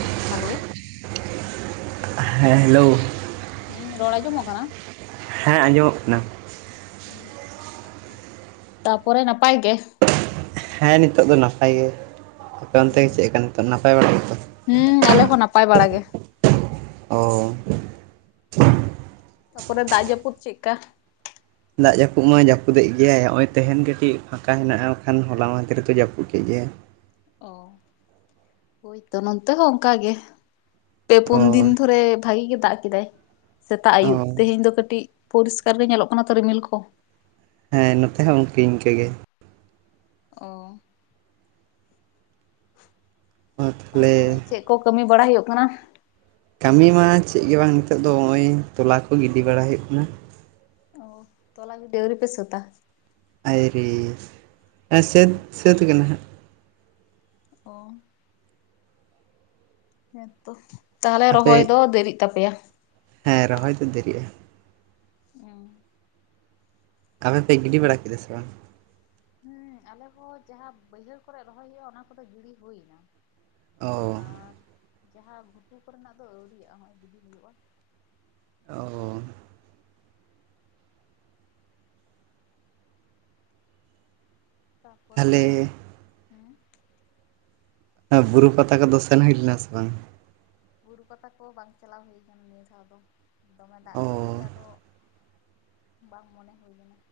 ᱦᱮᱸ ᱦᱟᱞᱳᱼᱼ [unintelligible] ᱦᱮᱸ ᱦᱮᱞᱳ ᱦᱩᱸ ᱨᱚᱲ ᱟᱸᱡᱚᱢᱚᱜ ᱠᱟᱱᱟ? ᱦᱮᱸ ᱟᱸᱡᱚᱢᱚᱜ ᱠᱟᱱᱟ ᱾ ᱛᱟᱯᱚᱨᱮ ᱱᱟᱯᱟᱭ ᱜᱮ ᱾ ᱦᱮᱸ ᱱᱤᱛᱚᱜ ᱫᱚ ᱱᱟᱯᱟᱭ ᱜᱮ, ᱟᱯᱮ ᱚᱱᱛᱮ ᱜᱮ ᱦᱩᱸ ᱪᱮᱫ ᱠᱟ ᱱᱤᱛᱚᱜ ᱱᱟᱯᱟᱭ ᱵᱟᱲᱟ ᱜᱮᱛᱚ? ᱦᱩᱸ ᱟᱞᱮ ᱦᱚᱸ ᱱᱟᱯᱟᱭ ᱵᱟᱲᱟ ᱜᱮ ᱾ ᱚᱻ ᱛᱟ ᱯᱚᱨᱮ ᱫᱟᱜ ᱡᱟᱯᱩᱫ ᱪᱮᱫᱠᱟ? ᱫᱟᱜ ᱡᱟᱯᱩᱫ ᱢᱟᱭ ᱡᱟᱯᱩᱫ ᱮᱫ ᱜᱮᱭᱟᱭ, ᱱᱚᱜᱼᱚᱭ ᱛᱮᱦᱮᱧ ᱠᱟᱹᱴᱤᱪ ᱯᱷᱟᱸᱠᱟ ᱦᱮᱱᱟᱜᱼᱟ ᱠᱷᱟᱱ ᱦᱚᱞᱟ ᱢᱟᱫᱷᱮᱨ ᱫᱚ ᱡᱟᱹᱯᱩᱫ ᱠᱮᱫ ᱜᱮᱭᱟᱭ ᱾ ᱚ ᱦᱳᱭ ᱛᱚ ᱱᱚᱱᱛᱮ ᱦᱚᱸ ᱚᱱᱠᱟ ᱜᱮ ᱾ ᱯᱮ ᱚ ᱯᱩᱱ ᱫᱤᱱ ᱫᱷᱚᱨᱮ ᱵᱷᱟᱹᱜᱤ ᱜᱮ ᱫᱟᱜ ᱠᱮᱫᱟᱭ, ᱥᱮᱛᱟᱜ ᱚ ᱟᱭᱩᱵ ᱛᱮᱦᱮᱧ ᱫᱚ ᱠᱟᱹᱴᱤᱪ ᱯᱚᱨᱤᱥᱠᱟᱨ ᱜᱮ ᱧᱮᱞᱚᱜ ᱠᱟᱱᱟ ᱛᱚ ᱨᱤᱢᱤᱞ ᱠᱚ ᱾ ᱦᱮᱸ ᱱᱚᱛᱮ ᱦᱚᱸ ᱤᱱᱠᱟ. ᱤᱱᱠᱟᱹ ᱜᱮ ᱾ ᱚ ᱚ ᱛᱟ ᱛᱟᱦᱚᱞᱮ ᱯᱚᱨᱮ ᱪᱮᱫ ᱠᱚ ᱠᱟᱹᱢᱤ ᱵᱟᱲᱟᱭ ᱦᱩᱭᱩᱜ ᱠᱟᱱᱟ? ᱠᱟᱹᱢᱤ ᱢᱟ ᱪᱮᱫ ᱜᱮ ᱵᱟᱝ ᱱᱤᱛᱚᱜ ᱫᱚ ᱱᱚᱜᱼᱚᱭ ᱛᱚᱞᱟ ᱠᱚ ᱜᱤᱰᱤ ᱵᱟᱲᱟ ᱦᱩᱭᱩᱜ ᱠᱟᱱᱟ ᱾ ᱚ ᱛᱚᱞᱟ ᱜᱤᱰᱤ ᱟᱣᱹᱨᱤ ᱯᱮ ᱥᱟᱹᱛᱼᱟ? ᱟᱭᱨᱤ ᱥᱟᱹᱛ ᱥᱟᱹᱛ ᱠᱟᱱᱟ ᱦᱟᱸᱜ ᱚ ᱦᱮᱸ ᱛᱚ, ᱛᱟᱦᱚᱞᱮ ᱟᱯᱮ ᱨᱚᱦᱚᱭ ᱫᱚ ᱫᱮᱨᱤᱜ ᱛᱟᱯᱮᱭᱟ ᱦᱮᱸ ᱨᱚᱦᱚᱭ ᱫᱚ ᱫᱮᱨᱤᱜᱼᱟ ᱾ [unintelligible] ᱟᱯᱮ ᱯᱮ ᱜᱤᱰᱤ ᱵᱟᱲᱟ ᱠᱮᱫᱟ ᱥᱮ ᱵᱟᱝ? ᱦᱩᱸ ᱟᱞᱮ ᱦᱚᱸ ᱡᱟᱦᱟᱸ ᱵᱟᱹᱭᱦᱟᱹᱲ ᱠᱚᱨᱮ ᱨᱚᱦᱚᱭ ᱦᱩᱭᱩᱜᱼᱟ, ᱚᱱᱟ ᱠᱚᱫᱚ ᱜᱤᱰᱤ ᱦᱩᱭ ᱱᱟ ᱚ ᱟᱨ ᱡᱟᱦᱟᱸ ᱜᱷᱩᱴᱩ ᱠᱚᱨᱮᱱᱟᱜ ᱫᱚ ᱟᱹᱣᱨᱤᱭᱟᱜᱼᱟ ᱦᱚᱸᱜᱼᱚᱭ ᱤᱫᱤ ᱦᱩᱭᱩᱜᱼᱟ ᱾ ᱚᱻ ᱛᱟ ᱯᱚᱨᱮ ᱛᱟᱦᱚᱞᱮ ᱵᱩᱨᱩ ᱯᱟᱛᱟ ᱠᱚᱫᱚ ᱥᱮᱱ ᱦᱩᱭ ᱞᱮᱱᱟ ᱵᱟᱝ? ᱵᱩᱨᱩ ᱯᱟᱛᱟ ᱠᱚ ᱵᱟᱝ ᱪᱟᱞᱟᱣ ᱦᱩᱭ ᱠᱟᱱᱟ ᱱᱤᱭᱟᱹ ᱫᱷᱟᱣ ᱫᱚ ᱾ ᱫᱚᱢᱮ ᱫᱟᱜ ᱠᱷᱟᱹᱛᱤᱨ ᱚ ᱛᱮ ᱟᱫᱚ ᱵᱟᱝ ᱢᱚᱱᱮ ᱦᱩᱭ ᱞᱮᱱᱟ ᱾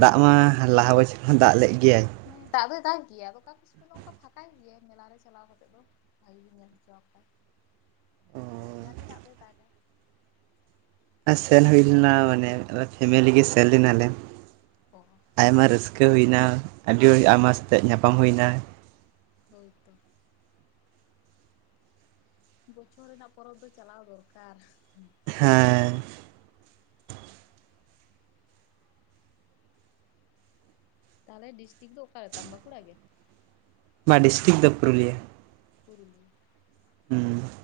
ᱫᱟᱜ ᱢᱟ ᱞᱟᱦᱟ ᱵᱚᱪᱷᱚᱨ ᱦᱚᱸ ᱫᱟᱜ ᱞᱮᱜ ᱜᱮᱭᱟᱭ ᱦᱮᱸ ᱫᱟᱜ ᱫᱚᱭ ᱫᱟᱜ ᱜᱮᱭᱟ, ᱟᱫᱚ ᱚᱠᱟ ᱠᱚᱥᱮᱪ ᱫᱚ ᱚᱱᱠᱟ ᱯᱷᱟᱸᱠᱟᱭ ᱜᱮᱭᱟᱭ ᱢᱮᱞᱟ ᱨᱮ ᱪᱟᱞᱟᱣ ᱠᱟᱛᱮᱜ ᱫᱚ ᱾ ᱵᱷᱟᱜᱤ ᱜᱮ ᱧᱮᱞ ᱦᱚᱪᱚ ᱠᱚᱭᱟᱭ, ᱯᱨᱚᱛᱤ ᱵᱟᱨ ᱜᱮ ᱫᱟᱜ ᱫᱚ ᱫᱟᱜᱟ ᱥᱮᱱ ᱦᱩᱭ ᱞᱮᱱᱟ ᱢᱟᱱᱮ ᱯᱷᱮᱢᱮᱞᱤ ᱜᱮ ᱥᱮᱱ ᱞᱮᱱᱟᱞᱮ ᱚ ᱟᱭᱢᱟ ᱨᱟᱹᱥ ᱠᱟᱹ ᱦᱩᱭ ᱱᱟ, ᱟᱹᱰᱤ ᱟᱭᱢᱟ ᱥᱟᱛᱮᱫ ᱧᱟᱯᱟᱢ ᱦᱩᱭ ᱱᱟ ᱾ ᱦᱳᱭ ᱛᱚ ᱾ ᱵᱚᱪᱷᱚᱨ ᱨᱮᱱᱟᱜ ᱯᱚᱨᱚᱵᱽ ᱫᱚ ᱪᱟᱞᱟᱣ ᱫᱚᱨᱠᱟᱨ, ᱧᱮᱞ ᱦᱮᱸ ᱫᱚᱨᱠᱟᱨ ᱾ ᱛᱟᱦᱚᱞᱮ ᱰᱤᱥᱴᱤᱠ ᱫᱚ ᱚᱠᱟᱨᱮ ᱛᱟᱢ ᱵᱟᱠᱩᱲᱟ ᱜᱮ ᱵᱟ ᱰᱤᱥᱴᱤᱠ ᱫᱚ ᱯᱩᱨᱩᱞᱤᱭᱟᱹ ᱾ ᱯᱩᱨᱩᱞᱤᱭᱟᱹ ᱦᱩᱸ ᱾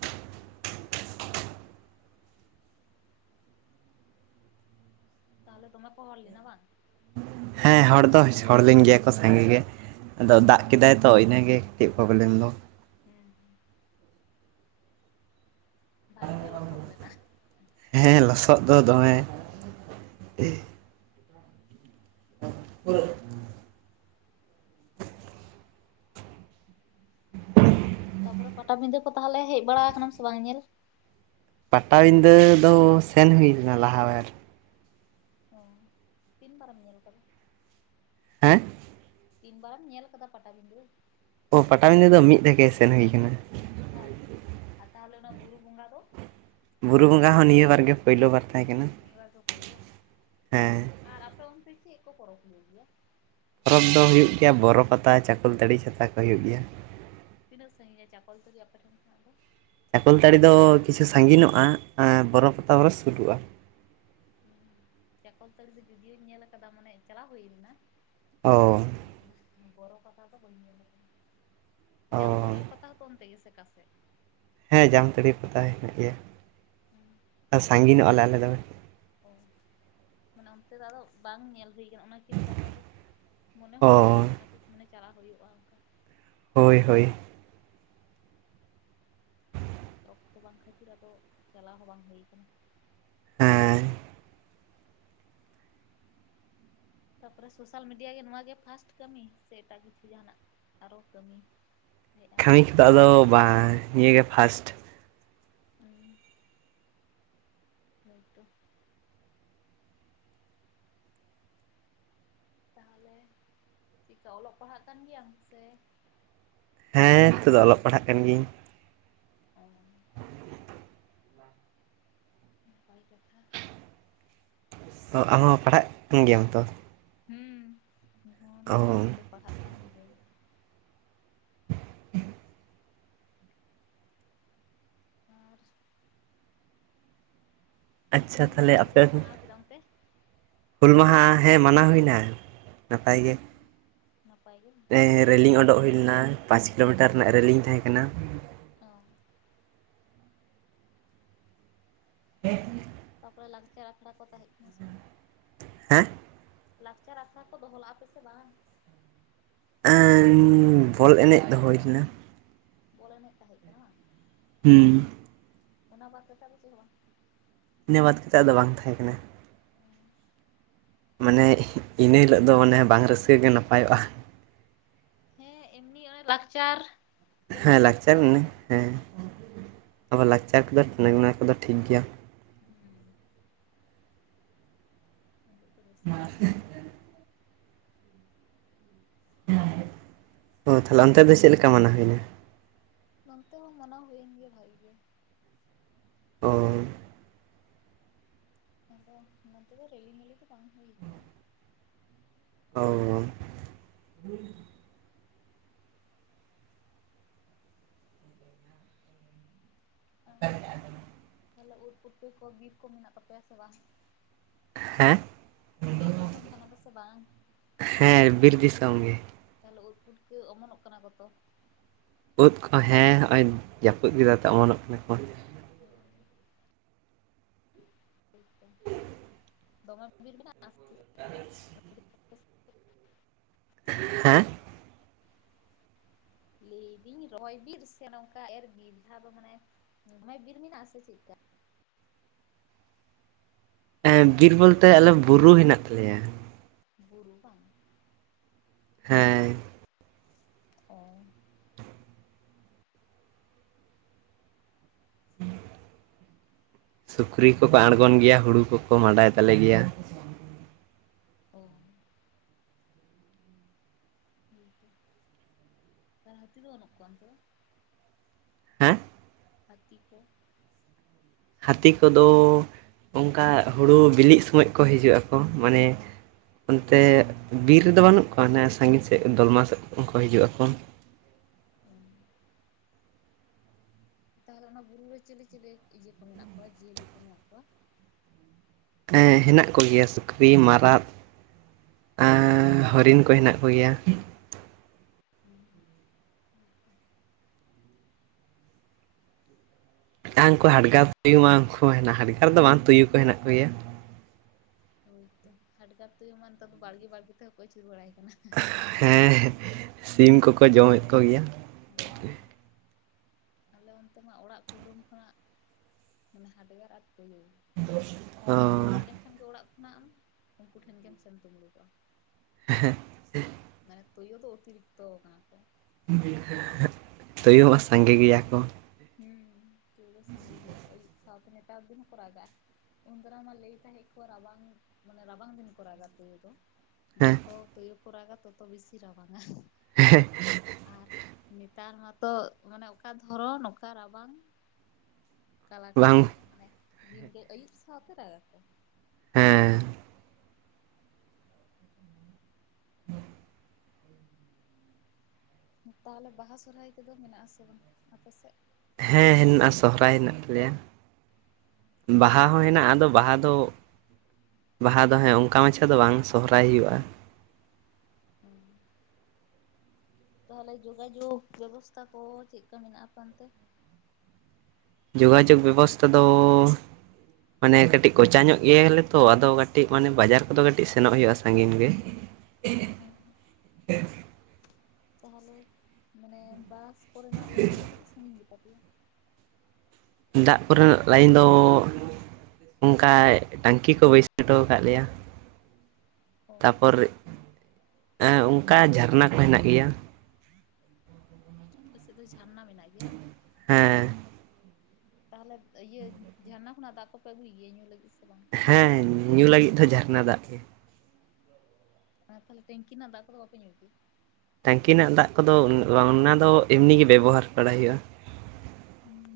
ᱛᱟᱦᱚᱞᱮ ᱫᱚᱢᱮ ᱠᱚ ᱦᱚᱲ ᱞᱮᱱᱟ ᱵᱟᱝ? ᱦᱮᱸ ᱦᱚᱲ ᱫᱚ ᱦᱚᱲ ᱞᱮᱧ ᱜᱮᱭᱟ ᱠᱚ ᱥᱟᱸᱜᱮ ᱜᱮ ᱾ ᱟᱫᱚ ᱫᱟᱜ ᱠᱮᱫᱟᱭ ᱛᱚ, ᱤᱱᱟᱹᱜᱮ ᱠᱟᱹᱴᱤᱡ ᱯᱨᱚᱵᱞᱮᱢ ᱫᱚ ᱾ [inaudible] ᱵᱷᱟᱹᱜᱤ ᱜᱮ ᱞᱚᱥᱚᱫ ᱞᱮᱱᱟ, ᱦᱮᱸ ᱞᱚᱥᱚᱫ ᱫᱚ ᱞᱚᱥᱚᱫ ᱫᱚᱢᱮ ᱫᱚ [unintelligible] [unintelligible] [inaudible] ᱛᱟ ᱯᱚᱨᱮ ᱯᱟᱴᱟᱵᱤᱸᱫᱟᱹ ᱠᱚ ᱛᱟᱦᱚᱞᱮ ᱦᱮᱡ ᱵᱟᱲᱟ ᱟᱠᱟᱱᱟᱢ ᱥᱮ ᱵᱟᱝ ᱧᱮᱞ? ᱯᱟᱴᱟᱵᱤᱸᱫᱟᱹ ᱫᱚ ᱥᱮᱱ ᱦᱩᱭ ᱞᱮᱱᱟ ᱞᱟᱦᱟ ᱵᱟᱨ ᱾ ᱚ ᱛᱤᱱ ᱵᱟᱨᱮᱢ ᱧᱮᱞ ᱟᱠᱟᱫᱟ? ᱦᱮᱸ ᱛᱤᱱ ᱵᱟᱨᱮᱢ ᱧᱮᱞ ᱟᱠᱟᱫᱟ ᱯᱟᱴᱟ ᱵᱤᱫᱷᱟᱹ? ᱚ ᱯᱟᱴᱟᱵᱤᱫᱟᱹ ᱫᱚ ᱢᱤᱫ ᱫᱷᱟᱣ ᱜᱮ ᱥᱮᱱ ᱦᱩᱭ ᱟᱠᱟᱱᱟ᱾ ᱢᱤᱫ ᱟᱨ ᱛᱟᱦᱚᱞᱮ ᱚᱱᱟ ᱵᱩᱨᱩ ᱵᱚᱸᱜᱟ ᱫᱚ ᱵᱩᱨᱩ ᱵᱚᱸᱜᱟ ᱦᱚᱸ ᱱᱤᱭᱟᱹ ᱵᱟᱨ ᱜᱮ ᱯᱳᱭᱞᱳ ᱵᱟᱨ ᱛᱟᱦᱮᱸ ᱠᱟᱱᱟ᱾ ᱱᱮᱭᱟ ᱵᱟᱨ ᱫᱚ ᱯᱳᱭᱞᱳ ᱵᱟᱝ ᱦᱮᱸ ᱟᱨ ᱟᱯᱮ ᱚᱱᱛᱮ ᱪᱮᱫ ᱠᱚ ᱯᱚᱨᱚᱵᱽ ᱦᱩᱭᱩᱜ ᱜᱮᱭᱟ? ᱯᱚᱨᱚᱵᱽ ᱫᱚ ᱦᱩᱭᱩᱜ ᱜᱮᱭᱟ ᱵᱚᱨᱚ ᱯᱟᱛᱟ ᱪᱟᱠᱚᱞ ᱛᱟᱹᱲᱤ ᱪᱷᱟᱛᱟ ᱠᱚ ᱦᱩᱭᱩᱜ ᱜᱮᱭᱟ᱾ ᱛᱤᱱᱟᱹᱜ ᱥᱟᱺᱤᱧᱟ ᱪᱟᱠᱚᱞ ᱛᱟᱹᱲᱤ ᱟᱯᱮ ᱴᱷᱮᱱ ᱠᱷᱚᱱᱟᱜ ᱫᱚ? ᱪᱟᱠᱚᱞ ᱛᱟᱹᱲᱤ ᱫᱚ ᱠᱤᱪᱷᱩ ᱥᱟᱺᱜᱤᱧᱚᱜᱼᱟ ᱟᱨ ᱵᱚᱨᱚ ᱯᱟᱛᱟ ᱵᱚᱨᱚᱢ ᱥᱩᱨᱩᱜᱼᱟ ᱾ ᱪᱟᱠᱚᱞ ᱛᱟᱹᱲᱤ ᱵᱷᱤᱰᱤᱭᱳᱧ ᱧᱮᱞ ᱠᱟᱫᱟ ᱢᱟᱱᱮ ᱪᱟᱞᱟᱣ ᱦᱩᱭ ᱞᱮᱱᱟ᱾ ᱚ ᱧᱮᱞ ᱵᱚᱨᱚ ᱯᱟᱛᱟ ᱫᱚ ᱵᱟᱹᱧ ᱧᱮᱞ ᱟᱠᱟᱫᱟ᱾ ᱚ ᱡᱟᱢᱛᱩᱲᱤᱭᱟᱹ ᱯᱟᱛᱟ ᱦᱚᱸᱛᱚ ᱚᱱᱛᱮ ᱜᱮ ᱥᱮ ᱚᱠᱟ ᱥᱮᱫ? ᱦᱮᱸ ᱡᱟᱢᱛᱟᱲᱤᱭᱟᱹ ᱯᱟᱛᱟ ᱦᱮᱱᱟᱜ ᱜᱮᱭᱟ ᱟᱨ ᱥᱟᱺᱜᱤᱧᱚᱜᱼᱟ ᱞᱮ ᱟᱞᱮ ᱫᱚ᱾ ᱚ ᱢᱟᱱᱮ ᱚᱱᱛᱮ ᱫᱚ ᱟᱫᱚ ᱵᱟᱝ ᱧᱮᱞ ᱦᱩᱭᱩᱜᱼᱟ᱾ ᱚᱱᱟ ᱠᱤᱱ ᱯᱟᱛᱟ ᱫᱚ ᱢᱚᱱᱮ ᱚ ᱦᱩᱭᱩᱜ ᱜᱮᱭᱟ ᱡᱟᱦᱟᱸ ᱛᱤᱥ ᱢᱟᱱᱮ ᱪᱟᱞᱟᱣ ᱦᱩᱭᱩᱜᱼᱟ᱾ ᱦᱳᱭ ᱦᱳᱭ ᱚᱠᱛᱚ ᱵᱟᱝ ᱠᱷᱟᱹᱛᱤᱨ ᱟᱫᱚ ᱪᱟᱞᱟᱣ ᱦᱚᱸ ᱵᱟᱝ ᱦᱩᱭ ᱠᱟᱱᱟ᱾ ᱦᱮᱸ ᱛᱟᱨᱯᱚᱨᱮ ᱥᱳᱥᱟᱞ ᱢᱤᱰᱤᱭᱟ ᱜᱮ ᱱᱚᱣᱟ ᱜᱮ ᱯᱷᱟᱥᱴ ᱠᱟᱹᱢᱤ ᱥᱮ ᱮᱴᱟᱜ ᱠᱤᱪᱷᱩ ᱡᱟᱦᱟᱱᱟᱜ? ᱟᱨᱚ ᱠᱟᱹᱢᱤ [unintelligible] ᱠᱟᱹᱢᱤ ᱠᱚᱫᱟ ᱟᱫᱚ ᱵᱟᱝ ᱱᱤᱭᱟᱹ ᱜᱮ ᱯᱷᱟᱥᱴ [inaudible] ᱦᱮᱭᱛᱚ ᱛᱟᱦᱚᱞᱮ ᱪᱮᱫᱠᱟ ᱚᱞᱚᱜ ᱯᱟᱲᱦᱟᱜ ᱠᱟᱱ ᱜᱮᱭᱟᱢ ᱥᱮ ᱦᱮᱸ ᱱᱤᱛᱚᱜ ᱫᱚ ᱚᱞᱚᱜ ᱯᱟᱲᱦᱟᱜ ᱠᱟᱱ ᱜᱤᱭᱟᱹᱧ᱾ [unintelligible] [unintelligible] ᱛᱚ ᱟᱢᱦᱚᱸ ᱯᱟᱲᱦᱟᱜ ᱠᱟᱱ ᱜᱮᱭᱟᱢ ᱛᱚ ᱦᱩᱸ, ᱤᱧ ᱚ ᱱᱤᱭᱟᱹ ᱨᱮᱫᱚ ᱯᱟᱲᱦᱟᱜ ᱠᱟᱱ ᱜᱤᱭᱟᱹᱧ [inaudible] ᱟᱨ ᱛᱚᱵᱮ ᱟᱪᱪᱷᱟ ᱦᱩᱞ ᱢᱟᱦᱟ ᱛᱟᱦᱚᱞᱮ ᱪᱮᱫ ᱟᱯᱮ [unintelligible] ᱦᱩᱞ ᱢᱟᱦᱟ ᱦᱮᱸ ᱢᱟᱱᱟᱣ ᱦᱩᱭᱱᱟ ᱱᱟᱯᱟᱭ ᱜᱮ᱾ ᱱᱟᱯᱟᱭ ᱜᱮ᱾ ᱦᱮᱸ ᱨᱮᱞᱤᱝ ᱚᱸᱰᱚᱜ ᱦᱩᱭ ᱞᱮᱱᱟ ᱯᱟᱸᱪ ᱠᱤᱞᱳᱢᱤᱴᱟᱨ ᱨᱮᱱᱟᱜ ᱨᱮᱞᱤᱝ ᱛᱟᱦᱮᱸ ᱠᱟᱱᱟ᱾ ᱚ [inaudible] ᱛᱟᱯᱚᱨᱮ ᱞᱟᱠᱪᱟᱨ ᱟᱠᱷᱲᱟ ᱠᱚ ᱛᱟᱦᱮᱸ ᱠᱟᱱᱟ ᱥᱮ ᱦᱮᱸ ᱞᱟᱠᱪᱟᱨ ᱟᱠᱷᱲᱟ ᱠᱚ ᱫᱚᱦᱚᱞᱟᱜᱼᱟ ᱯᱮᱥᱮ ᱵᱟᱝ? ᱮᱸ ᱵᱚᱞ ᱮᱱᱮᱡ ᱫᱚ ᱦᱩᱭ ᱞᱮᱱᱟ᱾ ᱵᱚᱞ ᱮᱱᱮᱡ ᱛᱟᱦᱮᱸᱜ ᱠᱟᱱᱟ ᱵᱟᱝ? ᱦᱩᱸ, ᱚᱱᱟ ᱵᱟᱫᱽ ᱠᱟᱛᱮ ᱟᱫᱚ ᱪᱮ ᱼᱦᱚ ᱵᱟᱝ? ᱤᱱᱟᱹ ᱵᱟᱫᱽ ᱠᱟᱛᱮᱫ ᱟᱫᱚ ᱵᱟᱝ ᱛᱟᱦᱮᱸ ᱠᱟᱱᱟ᱾ ᱵᱟᱝ ᱢᱟᱱᱮ ᱤᱱᱟᱹ ᱦᱤᱞᱳᱜ ᱫᱚ ᱢᱟᱱᱮ ᱵᱟᱝ ᱨᱟᱹᱥᱠᱟ ᱜᱮ ᱱᱟᱯᱟᱭᱚᱜᱼᱟ᱾ ᱦᱮᱸ ᱮᱢᱱᱤ ᱚᱱᱮ ᱞᱟᱠᱪᱟᱨ? ᱦᱮᱸ ᱨᱮᱱᱟᱜ ᱡᱟᱦᱟᱸ ᱞᱟᱠᱪᱟᱨ ᱟᱵᱚ ᱚᱱᱮ, ᱤᱭᱟᱹ ᱠᱚ ᱦᱮᱸ ᱨᱮᱱᱟᱜ ᱟᱵᱟᱨ ᱞᱟᱠᱪᱟᱨ ᱠᱚᱫᱚ ᱚᱱᱮ ᱚᱱᱟ ᱠᱚᱫᱚ ᱴᱷᱤᱠ ᱜᱮᱭᱟ᱾ ᱦᱩᱸ, ᱨᱟᱹᱥᱠᱟᱹ ᱫᱤᱱ ᱫᱚ ᱵᱟᱝ ᱠᱟᱱᱟ ᱥᱮ ᱚ ᱛᱟᱦᱚᱞᱮ ᱚᱱᱛᱮ ᱫᱚ ᱪᱮᱫᱞᱮᱠᱟ ᱢᱟᱱᱟᱣ ᱦᱩᱭᱱᱟ᱾ ᱱᱚᱱᱛᱮ ᱦᱚᱸ ᱢᱟᱱᱟᱣ ᱦᱳᱭᱮᱱ ᱜᱮᱭᱟ ᱵᱷᱟᱜᱮ ᱜᱮ᱾ ᱚ, ᱟᱫᱚ ᱱᱚᱛᱮ ᱫᱚ ᱨᱮᱞᱤ ᱢᱤᱞᱤ ᱫᱚ ᱵᱟᱝ ᱦᱩᱭ ᱠᱟᱱᱟ᱾ ᱚ, ᱚ, ᱛᱟᱦᱚᱞᱮ ᱩᱫ ᱯᱩᱴᱠᱟᱹ ᱠᱚ ᱵᱤᱨ ᱠᱚ ᱢᱮᱱᱟᱜ ᱛᱟᱯᱮᱭᱟ ᱥᱮ ᱵᱟᱝ? ᱦᱮᱸ? ᱵᱤᱨ ᱫᱤᱥᱚᱢ ᱠᱟᱱᱟ ᱯᱮᱥᱮ ᱵᱟᱝ? ᱦᱮᱸ ᱵᱤᱨ ᱫᱤᱥᱚᱢ ᱜᱮ᱾ ᱛᱟᱦᱚᱞᱮ ᱩᱫ ᱯᱩᱴᱠᱟᱹ ᱚᱢᱚᱱᱚᱜ ᱠᱟᱱᱟ ᱠᱚᱛᱚ᱾ ᱩᱫ ᱠᱚ ᱦᱮᱸ, ᱦᱚᱜᱼᱚᱭ ᱡᱟᱹᱯᱩᱫ ᱠᱮᱫᱟ ᱛᱚ ᱚᱢᱚᱱᱚᱜ ᱠᱟᱱᱟ ᱠᱚ᱾ ᱦᱮᱸ, [unintelligible] [inaudible] ᱫᱚᱢᱮ ᱵᱤᱨ ᱢᱮᱱᱟᱜᱼᱟᱥᱮ? [unintelligible] [unintelligible] ᱦᱮᱸ, ᱞᱟᱹᱭᱫᱤᱹᱧ ᱨᱚᱦᱚᱭ ᱵᱤᱨ ᱥᱮ ᱱᱚᱝᱠᱟ ᱮᱨ ᱵᱤᱨ ᱡᱟᱦᱟ ᱫᱚ ᱢᱟᱱᱮ ᱵᱷᱚᱭ ᱵᱤᱨ ᱢᱮᱱᱟᱜ ᱟᱥᱮ ᱪᱮᱜᱠᱟ? ᱮᱸᱵᱤᱨ ᱵᱚᱞᱛᱮ ᱟᱞᱮ ᱵᱩᱨᱩ ᱦᱮᱱᱟᱜ ᱛᱟᱞᱮᱭᱟ᱾ ᱵᱩᱨᱩ ᱵᱟᱝ? ᱦᱮᱸ᱾ ᱚ, ᱥᱩᱠᱨᱤ ᱠᱚᱠᱚ ᱵᱩᱨᱩ ᱟᱬᱜᱚᱱ ᱜᱮᱭᱟ ᱫᱤᱥᱚᱢ ᱦᱩᱲᱩ ᱠᱚᱠᱚ ᱢᱟᱰᱟᱭ ᱛᱟᱞᱮ ᱜᱮᱭᱟ᱾ ᱚ, [unintelligible] ᱟᱨ ᱦᱟᱹᱛᱤ ᱫᱚ ᱵᱟᱹᱱᱩᱜ ᱠᱚᱣᱟ ᱚᱱᱛᱮ ᱫᱚ᱾ ᱦᱮᱸ, ᱦᱟᱛᱤ ᱠᱚ᱾ ᱦᱟᱛᱤ ᱠᱚᱫᱚ ᱚᱝᱠᱟ ᱦᱩᱲᱩ ᱵᱤᱞᱤᱜ ᱥᱚᱢᱚᱭ ᱠᱚ ᱦᱤᱡᱩᱜ ᱟᱠᱚ ᱢᱟᱱᱮ, ᱚᱱᱛᱮ ᱵᱤᱨ ᱨᱮᱫᱚ ᱵᱟᱹᱱᱩᱜ ᱠᱚᱣᱟ, ᱚᱱᱮ ᱥᱟᱺᱜᱤᱧ ᱥᱮᱫ ᱫᱚᱞᱢᱟ ᱥᱮᱫ ᱠᱷᱚᱱ ᱠᱚ ᱦᱤᱡᱩᱜ ᱟᱠᱚ᱾ ᱚ, ᱛᱟᱦᱚᱞᱮ ᱚᱱᱟ ᱵᱩᱨᱩ ᱨᱮ ᱪᱮᱞᱮ ᱪᱮᱞᱮ ᱤᱭᱟᱹ ᱠᱚ ᱢᱮᱱᱟᱜ ᱠᱚᱣᱟ ᱡᱤᱭᱟᱹᱞᱤ ᱠᱚ ᱢᱮᱱᱟᱜ ᱠᱚᱣᱟ᱾ ᱦᱮᱸ ᱦᱮᱸᱱᱟᱜ ᱠᱚᱜᱮᱭᱟ ᱥᱩᱠᱨᱤ ᱢᱟᱨᱟᱜ᱾ ᱟ, ᱦᱚᱨᱤᱱ ᱠᱚ ᱦᱮᱱᱟᱜ ᱠᱚᱜᱮᱭᱟ᱾ [unintelligible] ᱟᱨ ᱩᱱᱠᱩ ᱦᱟᱰᱜᱟᱨ ᱛᱩᱭᱩ ᱢᱟ ᱩᱱᱠᱩ ᱦᱮᱸᱱᱟᱜ, ᱦᱟᱰᱜᱟᱨ ᱫᱚ ᱵᱟᱝ ᱛᱩᱭᱩ ᱦᱩᱸ ᱠᱚ ᱦᱮᱸᱱᱟᱜ ᱠᱚ ᱜᱮᱭᱟ᱾ ᱦᱳᱭ ᱛᱚ, ᱦᱟᱰᱜᱟᱨ ᱛᱳᱭᱳ ᱢᱟ ᱱᱮᱛᱟᱨ ᱫᱚ ᱵᱟᱲᱜᱮ ᱵᱟᱲᱜᱮ ᱛᱮᱦᱚᱸᱠᱚ ᱟᱪᱩᱨ ᱵᱟᱲᱟᱭ ᱠᱟᱱᱟ᱾ ᱦᱮᱸ ᱥᱤᱢ ᱠᱚᱠᱚ ᱡᱚᱢᱮᱫ ᱠᱚᱜᱮᱭᱟ ᱾ [inaudible] ᱟᱞᱮ ᱚᱱᱛᱮ ᱢᱟ ᱚᱲᱟᱜ ᱠᱩᱰᱩᱢ ᱠᱷᱚᱱᱟᱜ, ᱢᱟᱱᱮ ᱦᱟᱰᱜᱟᱨ ᱟᱨ ᱛᱩᱭᱩ ᱚ ᱩᱰᱩᱠ ᱞᱮᱱᱠᱷᱟᱱ ᱜᱮ ᱚᱲᱟᱜ ᱠᱷᱚᱱᱟᱜ ᱟᱢ, ᱩᱱᱠᱩ ᱴᱷᱮᱱ ᱜᱮᱢ ᱥᱮᱱ ᱫᱩᱢᱲᱩᱠᱚᱜᱼᱟ ᱾ ᱦᱮᱸ ᱾ ᱢᱟᱱᱮ ᱛᱩᱭᱩ ᱛᱚ ᱚᱛᱤᱨᱤᱠᱛᱚ ᱟᱠᱟᱱᱟ ᱠᱚ ᱾ ᱛᱩᱭᱩ ᱦᱚᱸ ᱥᱟᱸᱜᱮ ᱜᱮᱭᱟ ᱠᱚ ᱦᱩᱸ ᱛᱩᱭᱩ ᱥᱟᱹᱜᱮ ᱜᱮᱭᱟ ᱠᱚ ᱟᱹᱭᱩᱵ ᱥᱟᱶᱛᱮ ᱱᱮᱛᱟᱨ ᱫᱤᱱ ᱦᱚᱸ ᱠᱚ ᱨᱟᱜᱟ ᱾ ᱩᱱ ᱫᱟᱨᱟᱢ ᱢᱟ ᱞᱟᱹᱭ ᱛᱟᱦᱮᱸᱫᱟ ᱠᱚ ᱨᱟᱵᱟᱝ, ᱢᱟᱱᱮ ᱨᱟᱵᱟᱝ ᱫᱤᱱ ᱠᱚ ᱨᱟᱜᱟ ᱛᱩᱭᱩ ᱫᱚ ᱦᱮᱸ ᱡᱚᱛᱚ ᱛᱩᱭᱩ ᱠᱚ ᱨᱟᱜᱟ ᱛᱚᱛᱚ ᱵᱤᱥᱤ ᱨᱟᱵᱟᱝᱼᱟ ᱾ ᱦᱮᱸ ᱾ ᱟᱨ ᱱᱮᱛᱟᱨ ᱢᱟᱛᱚ ᱢᱟᱱᱮ ᱚᱠᱟ ᱫᱷᱚᱨᱚᱱ ᱚᱠᱟ ᱨᱟᱵᱟᱝ ᱠᱟᱞᱟᱠᱟᱞ ᱵᱟᱝ ᱵᱟᱹᱱᱩᱜᱼᱟ, ᱢᱟᱱᱮ ᱫᱤᱱ ᱜᱮ ᱟᱹᱭᱩᱵ ᱥᱟᱶᱛᱮ ᱨᱟᱜᱟ ᱠᱚ ᱾ ᱦᱮᱸ ᱾ [unintelligible] ᱛᱟᱦᱚᱞᱮ ᱵᱟᱦᱟ ᱥᱚᱦᱚᱨᱟᱭ ᱠᱚ ᱫᱚ ᱢᱮᱱᱟᱜ ᱟᱥᱮ ᱵᱟᱝ ᱟᱯᱮ ᱥᱮᱫ? ᱦᱮᱸ ᱦᱮᱱᱟᱜᱼᱟ ᱥᱚᱦᱚᱨᱟᱭ ᱦᱮᱱᱟᱜ ᱛᱟᱞᱮᱭᱟ ᱾ ᱵᱟᱦᱟ ᱦᱚᱸ ᱦᱮᱱᱟᱜᱼᱟ, ᱟᱫᱚ ᱵᱟᱦᱟ ᱫᱚ ᱵᱟᱦᱟ ᱫᱚ ᱦᱮᱸ ᱚᱱᱠᱟ ᱢᱟᱪᱷᱟ ᱫᱚ ᱵᱟᱝ ᱥᱚᱦᱚᱨᱟᱭ ᱦᱩᱭᱩᱜᱼᱟ ᱾ ᱦᱩᱸ ᱾ ᱛᱟᱦᱚᱞᱮ ᱡᱚᱜᱟᱡᱳᱜᱽ ᱵᱮᱵᱚᱥᱛᱷᱟ ᱠᱚ ᱪᱮᱫ ᱞᱮᱠᱟ ᱢᱮᱱᱟᱜᱼᱟ ᱚᱱᱛᱮ? ᱡᱚᱜᱟᱡᱳᱜᱽ ᱵᱮᱵᱚᱥᱛᱟ ᱫᱚ ᱢᱟᱱᱮ ᱠᱟᱹᱴᱤᱡ ᱠᱚᱪᱟ ᱧᱚᱜ ᱜᱮᱭᱟᱞᱮ ᱛᱚ, ᱟᱫᱚ ᱠᱟᱹᱴᱤᱡ ᱢᱟᱱᱮ ᱵᱟᱡᱟᱨ ᱠᱚᱫᱚ ᱠᱟᱹᱴᱤᱡ ᱥᱮᱱᱚᱜ ᱦᱩᱭᱩᱜᱼᱟ ᱥᱟᱺᱜᱤᱧ ᱜᱮ ᱾ ᱦᱮᱸ ᱾ ᱛᱟᱦᱚᱞᱮ ᱢᱟᱱᱮ ᱵᱟᱥ ᱠᱚᱨᱮᱱᱟᱜ ᱞᱟᱹᱭᱤᱱ ᱫᱚ ᱠᱟᱹᱴᱤᱡ ᱥᱟᱺᱜᱤᱧ ᱜᱮᱛᱟ ᱯᱮᱭᱟ ᱾ ᱫᱟᱜ ᱠᱚᱨᱮᱱᱟᱜ ᱞᱟᱭᱤᱱ ᱫᱚ ᱚᱱᱠᱟᱭ ᱴᱟᱹᱝᱠᱤ ᱠᱚ ᱵᱟᱹᱭᱥᱟᱣ ᱴᱚ ᱟᱠᱟᱫ ᱞᱮᱭᱟ ᱾ ᱚ ᱛᱟᱯᱚᱨ ᱚᱱᱠᱟ ᱡᱷᱟᱨᱱᱟ ᱠᱚ ᱦᱮᱱᱟᱜ ᱜᱮᱭᱟ ᱾ ᱟᱯᱮ ᱥᱮᱫ ᱫᱚ ᱡᱷᱟᱨᱱᱟ ᱢᱮᱱᱟᱜ ᱜᱮᱭᱟ ᱵᱟᱝ? ᱦᱮᱸ ᱾ ᱛᱟᱦᱚᱞᱮ ᱤᱭᱟᱹ ᱡᱷᱟᱨᱱᱟ ᱠᱷᱚᱱᱟᱜ ᱫᱟᱜ ᱠᱚᱯᱮ ᱟᱹᱜᱩᱭ ᱜᱮᱭᱟ ᱧᱩ ᱞᱟᱹᱜᱤᱫ ᱥᱮ ᱵᱟᱝ? ᱦᱮᱸ ᱧᱩ ᱞᱟᱹᱜᱤᱫ ᱫᱚ ᱡᱷᱟᱨᱱᱟ ᱫᱟᱜ ᱜᱮ ᱾ ᱛᱟᱦᱚᱞᱮ ᱴᱮᱝᱠᱤ ᱨᱮᱱᱟᱜ ᱫᱟᱜ ᱠᱚᱫᱚ ᱵᱟᱯᱮ ᱧᱩᱭᱟ ᱠᱤ? ᱴᱟᱝᱠᱤ ᱨᱮᱱᱟᱜ ᱫᱟᱜ ᱠᱚᱫᱚ ᱚᱱᱟ ᱫᱚ ᱮᱢᱱᱤ ᱜᱮ ᱵᱮᱵᱚᱦᱟᱨ ᱵᱟᱲᱟᱭ ᱦᱩᱭᱩᱜᱼᱟ ᱾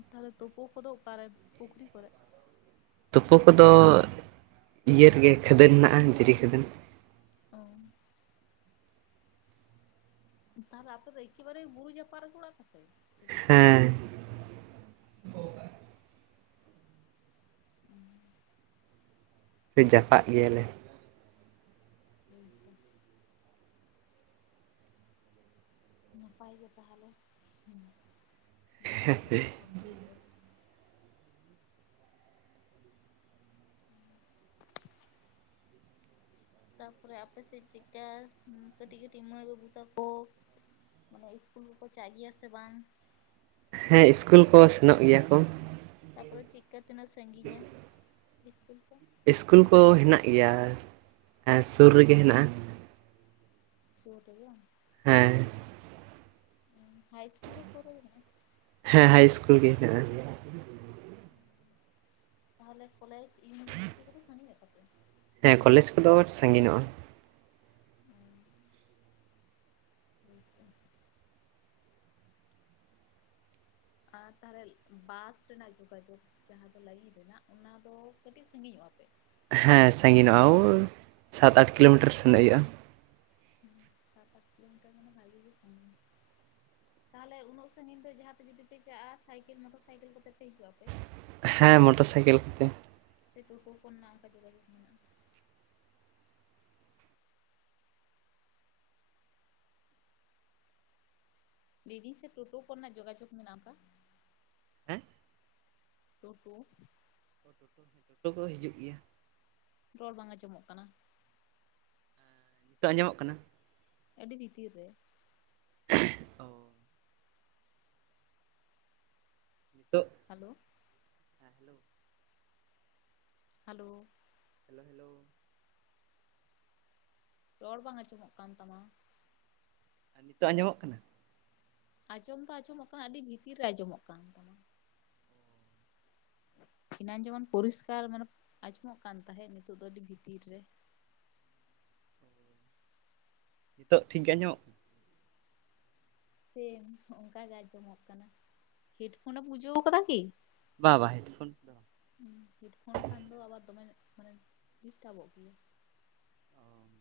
ᱛᱟᱦᱚᱞᱮ ᱛᱳᱯᱳ ᱠᱚ ᱫᱚ ᱚᱠᱟᱨᱮ ᱯᱩᱠᱷᱨᱤ ᱠᱚᱨᱮ? ᱛᱩᱯᱩ ᱠᱚᱫᱚ ᱤᱭᱟᱹ ᱨᱮᱜᱮ ᱠᱷᱟᱹᱫᱟᱹᱱ ᱦᱮᱱᱟᱜᱼᱟ ᱫᱷᱤᱨᱤ ᱠᱷᱟᱹᱫᱟᱹᱱ ᱾ ᱚᱸ ᱟᱫᱚ ᱟᱯᱮ ᱫᱚ ᱮᱠᱮᱵᱟᱨᱮ ᱵᱩᱨᱩ ᱡᱟᱯᱟᱜ ᱨᱮ ᱜᱮ ᱚᱲᱟᱜ ᱛᱟᱯᱮ ᱥᱮ ᱪᱮᱫ ᱞᱮᱠᱟ? ᱦᱮᱸ ᱦᱚᱭ ᱡᱟᱯᱟᱜ ᱜᱮᱭᱟᱞᱮ ᱾ ᱦᱮᱸ ᱛᱚ ᱾ ᱱᱟᱯᱟᱭ ᱜᱮ ᱛᱟᱦᱚᱞᱮ, ᱦᱩᱸ ᱵᱩᱨᱩ ᱡᱟᱯᱟᱜ ᱦᱚᱲ ᱠᱟᱱᱟᱯᱮ ᱾ ᱛᱟᱨᱯᱚᱨᱮ ᱟᱯᱮ ᱥᱮᱫ ᱪᱮᱠᱟ ᱠᱟᱹᱴᱤᱡ ᱠᱟᱹᱴᱤᱡ ᱢᱟᱹᱭ ᱵᱟᱹᱵᱩ ᱛᱟᱠᱚ ᱢᱟᱱᱮ ᱤᱥᱠᱩᱞ ᱠᱚ ᱪᱟᱜ ᱜᱮᱭᱟ ᱥᱮ ᱵᱟᱝ? ᱦᱮᱸ ᱤᱥᱠᱩᱞ ᱠᱚ ᱥᱮᱱᱚᱜ ᱜᱮᱭᱟ ᱠᱚ ᱾ ᱛᱟᱯᱚᱨᱮ ᱪᱤᱠᱟᱹ ᱛᱤᱱᱟᱹᱜ ᱥᱟᱺᱜᱤᱧᱟ ᱤᱥᱠᱩᱞ ᱠᱚ? ᱤᱥᱠᱩᱞ ᱠᱚ ᱦᱮᱱᱟᱜ ᱜᱮᱭᱟ ᱥᱩᱨ ᱨᱮᱜᱮ ᱦᱮᱱᱟᱜᱼᱟ ᱾ ᱥᱩᱨ ᱜᱮᱭᱟ? ᱦᱮᱸ ᱾ ᱦᱟᱭ ᱥᱠᱩᱞ ᱦᱚᱸ ᱥᱩᱨ ᱨᱮᱜᱮ? ᱦᱮᱸ ᱦᱟᱭ ᱤᱥᱠᱩᱞ ᱜᱮ [unintelligible] ᱛᱟᱦᱚᱞᱮ ᱠᱚᱞᱮᱡᱽ ᱤᱭᱩᱱᱤᱵᱷᱟᱨᱥᱤᱴᱤ ᱠᱚᱫᱚ ᱥᱟᱺᱜᱤᱧᱚᱜ ᱛᱟᱯᱮᱭᱟ? ᱦᱮᱸ ᱠᱚᱞᱮᱡᱽ ᱠᱚᱫᱚ ᱥᱟᱺᱜᱤᱧᱚᱜᱼᱟ ᱾ ᱦᱩᱸ ᱾ ᱦᱚᱭ ᱛᱚ ᱾ ᱟ ᱛᱟᱦᱞᱮ ᱵᱟᱥ ᱨᱮᱱᱟᱜ ᱡᱚᱜᱟ ᱡᱚᱜ ᱡᱟᱦᱟᱸ ᱫᱚ ᱞᱟᱭᱤᱱ ᱨᱮᱱᱟᱜ ᱚᱱᱟ ᱫᱚ ᱠᱟᱹᱴᱤᱡ ᱥᱟᱺᱜᱤᱧᱚᱜᱼᱟ ᱯᱮ? ᱦᱮᱸ ᱥᱟᱺᱜᱤᱧᱚᱜᱼᱟ ᱚᱭ ᱥᱟᱛ ᱟᱴ ᱠᱤᱞᱚᱢᱤᱴᱟᱨ ᱥᱮᱱᱚᱜ ᱦᱩᱭᱩᱜᱼᱟ ᱾ ᱦᱩᱸ ᱥᱟᱛ ᱟᱴ ᱠᱤᱞᱚᱢᱤᱴᱟᱨ ᱢᱟᱱᱮ ᱵᱷᱟᱜᱤ ᱜᱮ ᱥᱟᱺᱜᱤᱧᱟ ᱾ ᱛᱟᱦᱚᱞᱮ ᱩᱱᱟᱹᱜ ᱥᱟᱺᱜᱤᱧ ᱫᱚ ᱡᱟᱦᱟᱸᱛᱮ ᱡᱩᱫᱤ ᱯᱮ ᱪᱟᱜᱼᱟ ᱥᱟᱭᱠᱮᱞ ᱢᱚᱴᱚᱨ ᱥᱟᱭᱠᱮᱞ ᱠᱚᱛᱮ ᱯᱮ ᱦᱤᱡᱩᱜᱼᱟᱯᱮ? ᱦᱮᱸ ᱢᱚᱴᱚᱨ ᱥᱟᱭᱠᱮᱞ ᱠᱚᱛᱮ ᱾ ᱥᱮ [unintelligible] ᱨᱮᱱᱟᱜ ᱚᱱᱠᱟ ᱡᱚᱜᱟᱡᱚᱜᱽ ᱢᱮᱱᱟᱜᱼᱟ? ᱞᱤᱫᱤᱧ ᱥᱮ ᱴᱩᱴᱩ ᱠᱚᱨᱮᱱᱟᱜ ᱡᱚᱜᱟᱡᱚᱜᱽ ᱢᱮᱱᱟᱜᱼᱟ ᱚᱱᱠᱟ? ᱦᱮᱸ ᱴᱩ ᱴᱩ ᱾ ᱴᱩᱴᱩ ᱦᱮᱸ ᱴᱩ ᱠᱩ ᱫᱚ ᱦᱤᱡᱩᱜ ᱜᱮᱭᱟ ᱾ ᱨᱚᱲ ᱵᱟᱝ ᱟᱸᱡᱚᱢᱚᱜ ᱠᱟᱱᱟ ᱾ ᱛᱚᱜ ᱟᱸᱡᱚᱢᱚᱜ ᱠᱟᱱᱟ? ᱟᱹᱰᱤ ᱵᱷᱤᱛᱤᱨ ᱨᱮ ᱾ [unintelligible] ᱱᱤᱛᱚᱜ hello. Hello hello hello hello. ᱨᱚᱲ ᱵᱟᱝ ᱟᱸᱡᱚᱢᱚᱜ ᱠᱟᱱ ᱛᱟᱢᱟ ᱾ ᱱᱤᱛᱚᱜ ᱟᱸᱡᱚᱢᱚᱜ ᱠᱟᱱᱟ? ᱟᱸᱡᱚᱢ ᱫᱚ ᱟᱸᱡᱚᱢᱚᱜ ᱠᱟᱱᱟ ᱟᱹᱰᱤ ᱵᱷᱤᱛᱤᱨ ᱨᱮ ᱟᱸᱚᱢᱚᱜ ᱠᱟᱱ ᱛᱟᱢᱟ ᱾ ᱮᱱᱟᱝ ᱡᱮᱢᱚᱱ ᱯᱚᱨᱤᱥᱠᱟᱨ ᱢᱟᱱᱮ ᱟᱸᱡᱚᱢᱚᱜ ᱠᱟᱱ ᱛᱟᱦᱮᱸᱫ ᱱᱤᱛᱚᱜ ᱫᱚ ᱟᱹᱰᱤ ᱵᱷᱤᱛᱤᱨ ᱨᱮᱴ ᱱᱤᱛᱚᱜ ᱴᱷᱤᱠ ᱜᱮ ᱟᱧᱢᱚᱡᱚ ᱢᱚᱜ ᱥᱮᱢ ᱚᱱᱠᱟ ᱜᱮ ᱟᱸᱡᱚᱢᱚᱜ ᱠᱟᱱᱟ ᱦᱮᱰᱯᱷᱚᱱᱮᱢ ᱵᱩᱡᱷᱟᱹᱣ ᱟᱠᱟᱫᱟ ᱠᱤ? ᱵᱟ ᱵᱟ ᱦᱮᱰᱯᱷᱚᱱ? ᱦᱸ ᱦᱮᱰᱯᱷᱚᱱ ᱠᱷᱟᱱ ᱫᱚ ᱟᱣᱟᱡ ᱫᱚᱢᱮ ᱢᱟᱱᱮ ᱰᱤᱥᱴᱟᱵᱚᱜ ᱜᱮᱭᱟ ᱾ ᱚ